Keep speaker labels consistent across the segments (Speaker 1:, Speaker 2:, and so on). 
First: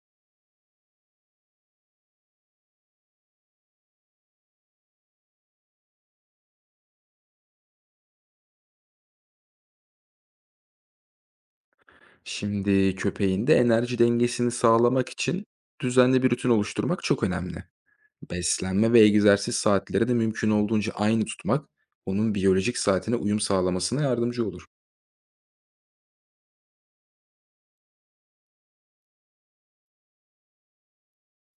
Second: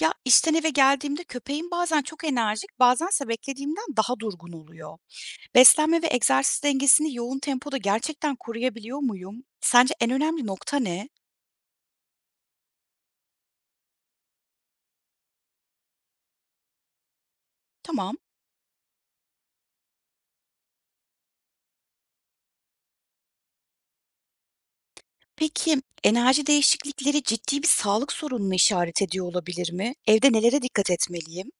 Speaker 1: Ya, işten eve geldiğimde köpeğim bazen çok enerjik, bazense beklediğimden daha durgun oluyor. Beslenme ve egzersiz dengesini yoğun tempoda gerçekten koruyabiliyor muyum? Sence en önemli nokta ne?
Speaker 2: Şimdi köpeğin de enerji dengesini sağlamak için düzenli bir rutin oluşturmak çok önemli.
Speaker 1: Tamam.
Speaker 2: Beslenme ve egzersiz saatleri de mümkün olduğunca aynı tutmak onun biyolojik saatine uyum sağlamasına yardımcı olur.
Speaker 1: Peki, enerji değişiklikleri ciddi bir sağlık sorununa işaret ediyor olabilir mi? Evde nelere dikkat etmeliyim?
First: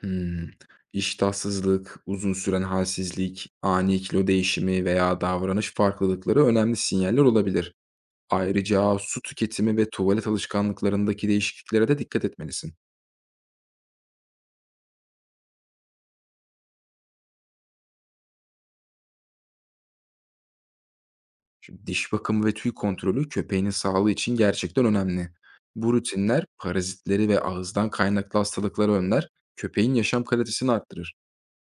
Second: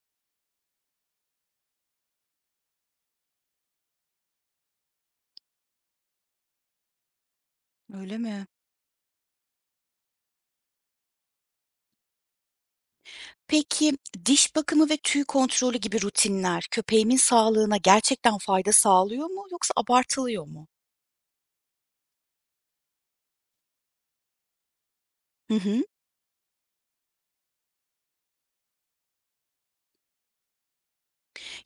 Speaker 2: Hmm. İştahsızlık, uzun süren halsizlik, ani kilo değişimi veya davranış farklılıkları önemli sinyaller olabilir.
Speaker 1: Öyle mi?
Speaker 2: Ayrıca su tüketimi ve tuvalet alışkanlıklarındaki değişikliklere de dikkat etmelisin.
Speaker 1: Peki, diş bakımı ve tüy kontrolü gibi rutinler köpeğimin sağlığına gerçekten fayda sağlıyor mu yoksa abartılıyor mu?
Speaker 2: Şimdi diş bakımı ve tüy kontrolü köpeğinin sağlığı için gerçekten önemli.
Speaker 1: Hı hı.
Speaker 2: Bu rutinler parazitleri ve ağızdan kaynaklı hastalıkları önler, köpeğin yaşam kalitesini arttırır.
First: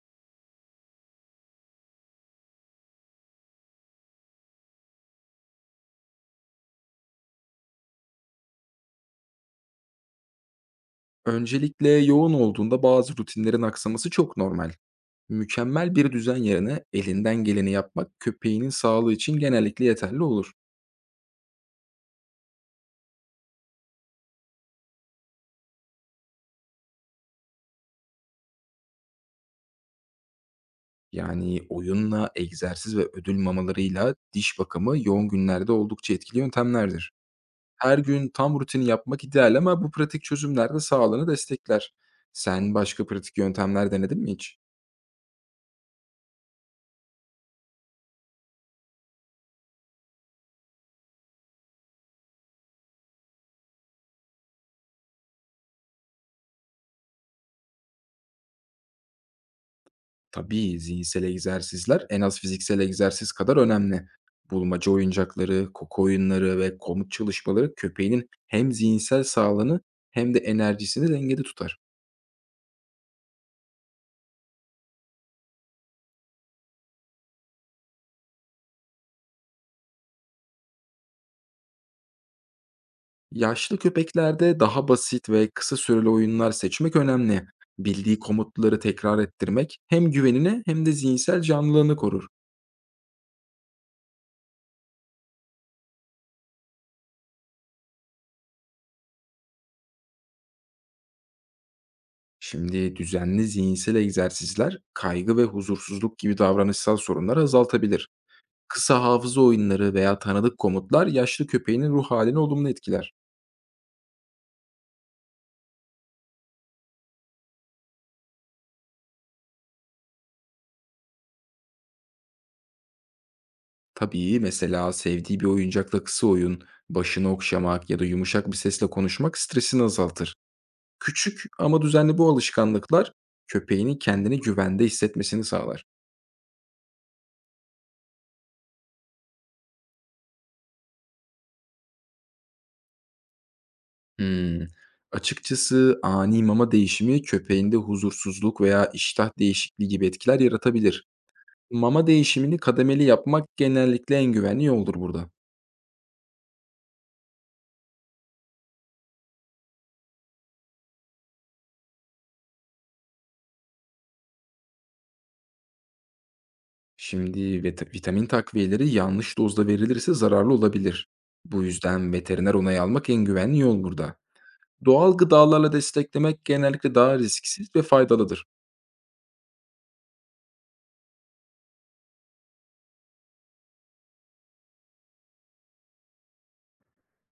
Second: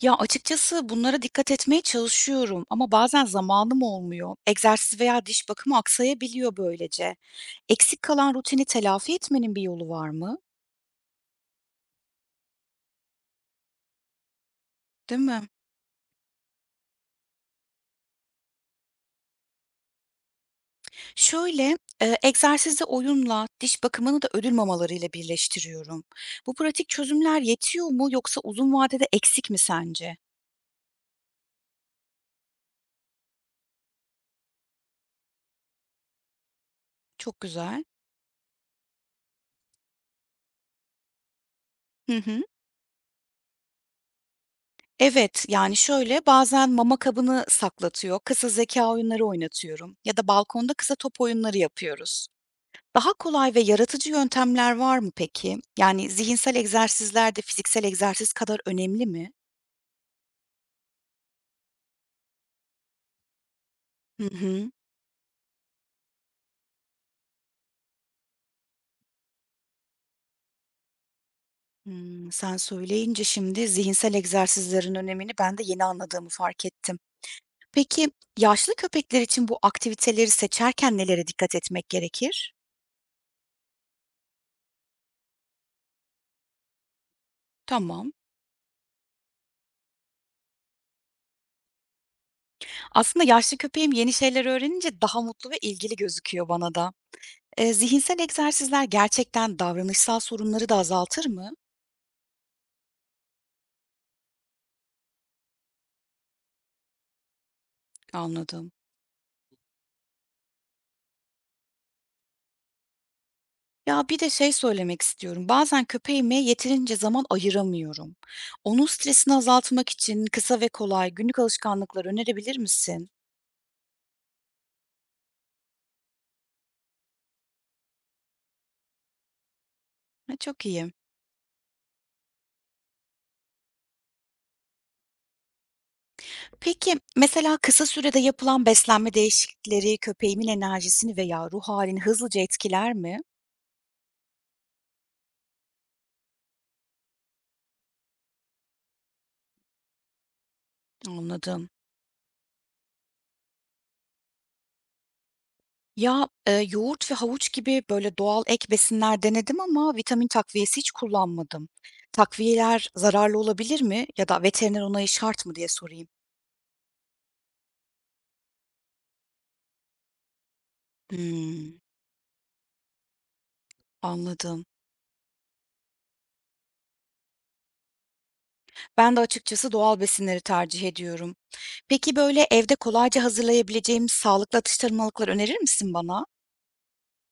Speaker 1: Ya, açıkçası bunlara dikkat etmeye çalışıyorum ama bazen zamanım olmuyor. Egzersiz veya diş bakımı aksayabiliyor böylece. Eksik kalan rutini telafi etmenin bir yolu var mı?
Speaker 2: Öncelikle yoğun olduğunda bazı rutinlerin aksaması çok normal.
Speaker 1: Değil mi?
Speaker 2: Mükemmel bir düzen yerine elinden geleni yapmak köpeğinin sağlığı için genellikle yeterli olur.
Speaker 1: Şöyle, egzersizi oyunla, diş bakımını da ödül mamalarıyla birleştiriyorum. Bu pratik çözümler yetiyor mu yoksa uzun vadede eksik mi sence?
Speaker 2: Yani oyunla, egzersiz ve ödül mamalarıyla diş bakımı yoğun günlerde oldukça etkili yöntemlerdir.
Speaker 1: Çok güzel.
Speaker 2: Her gün tam rutini yapmak ideal ama bu pratik çözümler de sağlığını destekler.
Speaker 1: Hı hı.
Speaker 2: Sen başka pratik yöntemler denedin mi hiç?
Speaker 1: Evet, yani şöyle, bazen mama kabını saklatıyor, kısa zeka oyunları oynatıyorum ya da balkonda kısa top oyunları yapıyoruz. Daha kolay ve yaratıcı yöntemler var mı peki? Yani zihinsel egzersizler de fiziksel egzersiz kadar önemli mi?
Speaker 2: Tabii zihinsel egzersizler en az fiziksel egzersiz kadar önemli.
Speaker 1: Hı hı.
Speaker 2: Bulmaca oyuncakları, koku oyunları ve komut çalışmaları köpeğinin hem zihinsel sağlığını hem de enerjisini dengede tutar.
Speaker 1: Hımm, sen söyleyince şimdi zihinsel egzersizlerin önemini ben de yeni anladığımı fark ettim. Peki, yaşlı köpekler için bu aktiviteleri seçerken nelere dikkat etmek gerekir?
Speaker 2: Yaşlı köpeklerde daha basit ve kısa süreli oyunlar seçmek önemli.
Speaker 1: Tamam.
Speaker 2: Bildiği komutları tekrar ettirmek hem güvenini hem de zihinsel canlılığını korur.
Speaker 1: Aslında yaşlı köpeğim yeni şeyler öğrenince daha mutlu ve ilgili gözüküyor bana da. Zihinsel egzersizler gerçekten davranışsal sorunları da azaltır mı?
Speaker 2: Şimdi düzenli zihinsel egzersizler kaygı ve huzursuzluk gibi davranışsal sorunları azaltabilir.
Speaker 1: Anladım.
Speaker 2: Kısa hafıza oyunları veya tanıdık komutlar yaşlı köpeğinin ruh halini olumlu etkiler.
Speaker 1: Ya, bir de şey söylemek istiyorum, bazen köpeğime yeterince zaman ayıramıyorum. Onun stresini azaltmak için kısa ve kolay günlük alışkanlıklar önerebilir misin?
Speaker 2: Tabii mesela sevdiği bir oyuncakla kısa oyun, başını okşamak ya da yumuşak bir sesle konuşmak stresini azaltır.
Speaker 1: Ha, çok iyi.
Speaker 2: Küçük ama düzenli bu alışkanlıklar köpeğinin kendini güvende hissetmesini sağlar.
Speaker 1: Peki, mesela kısa sürede yapılan beslenme değişiklikleri köpeğimin enerjisini veya ruh halini hızlıca etkiler mi?
Speaker 2: Hmm. Açıkçası ani mama değişimi köpeğinde huzursuzluk veya iştah değişikliği gibi etkiler yaratabilir.
Speaker 1: Anladım.
Speaker 2: Mama değişimini kademeli yapmak genellikle en güvenli yoldur burada.
Speaker 1: Ya, yoğurt ve havuç gibi böyle doğal ek besinler denedim ama vitamin takviyesi hiç kullanmadım. Takviyeler zararlı olabilir mi ya da veteriner onayı şart mı diye sorayım.
Speaker 2: Şimdi vitamin takviyeleri yanlış dozda verilirse zararlı olabilir. Bu
Speaker 1: Hımm.
Speaker 2: yüzden veteriner onayı almak en güvenli yol burada.
Speaker 1: Anladım.
Speaker 2: Doğal gıdalarla desteklemek genellikle daha risksiz ve faydalıdır.
Speaker 1: Ben de açıkçası doğal besinleri tercih ediyorum. Peki böyle evde kolayca hazırlayabileceğim sağlıklı atıştırmalıklar önerir misin bana?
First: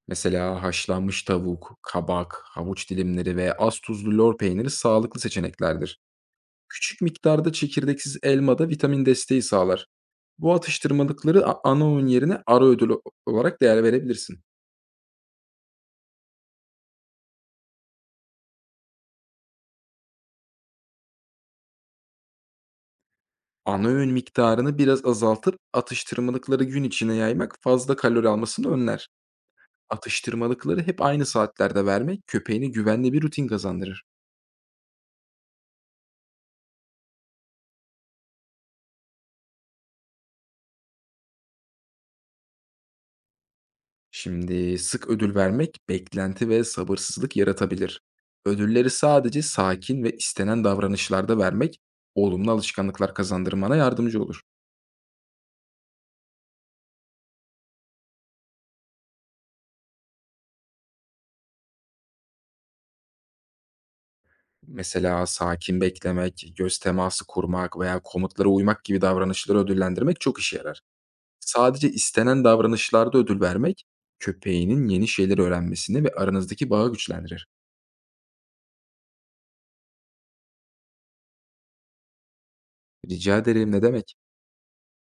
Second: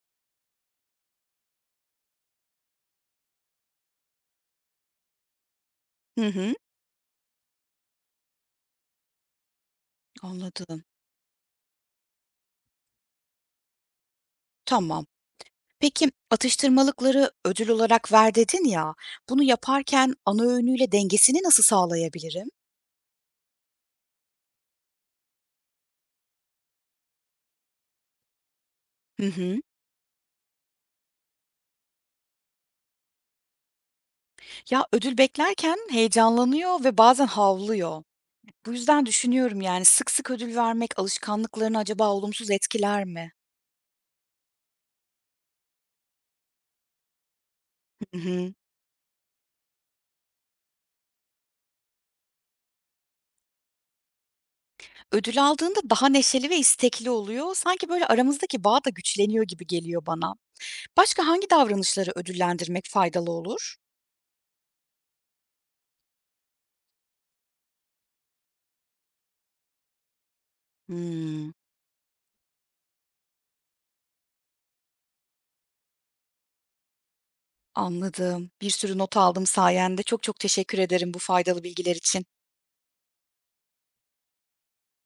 Speaker 2: Mesela haşlanmış tavuk, kabak, havuç dilimleri ve az tuzlu lor peyniri sağlıklı seçeneklerdir.
Speaker 1: Hı hı,
Speaker 2: Küçük miktarda çekirdeksiz elma da vitamin desteği sağlar. Bu
Speaker 1: anladım.
Speaker 2: atıştırmalıkları ana öğün yerine ara ödül olarak değer verebilirsin.
Speaker 1: Tamam. Peki atıştırmalıkları ödül olarak ver dedin ya, bunu yaparken ana öğünüyle dengesini nasıl sağlayabilirim?
Speaker 2: Ana öğün miktarını biraz azaltıp atıştırmalıkları gün içine yaymak fazla kalori almasını önler.
Speaker 1: Hı hı.
Speaker 2: Atıştırmalıkları hep aynı saatlerde vermek köpeğine güvenli bir rutin kazandırır.
Speaker 1: Ya ödül beklerken heyecanlanıyor ve bazen havlıyor. Bu yüzden düşünüyorum yani sık sık ödül vermek alışkanlıklarını acaba olumsuz etkiler mi?
Speaker 2: Şimdi sık ödül vermek beklenti ve sabırsızlık yaratabilir.
Speaker 1: Hı hı.
Speaker 2: Ödülleri sadece sakin ve istenen davranışlarda vermek olumlu alışkanlıklar kazandırmana yardımcı olur.
Speaker 1: Ödül aldığında daha neşeli ve istekli oluyor. Sanki böyle aramızdaki bağ da güçleniyor gibi geliyor bana. Başka hangi davranışları ödüllendirmek faydalı olur?
Speaker 2: Mesela sakin beklemek, göz teması kurmak veya komutlara uymak gibi davranışları ödüllendirmek çok işe yarar.
Speaker 1: Hımm,
Speaker 2: Sadece istenen davranışlarda ödül vermek, köpeğinin yeni şeyler öğrenmesini ve aranızdaki bağı güçlendirir.
Speaker 1: anladım. Bir sürü not aldım sayende. Çok çok teşekkür ederim bu faydalı bilgiler için.
Speaker 2: Rica ederim, ne demek.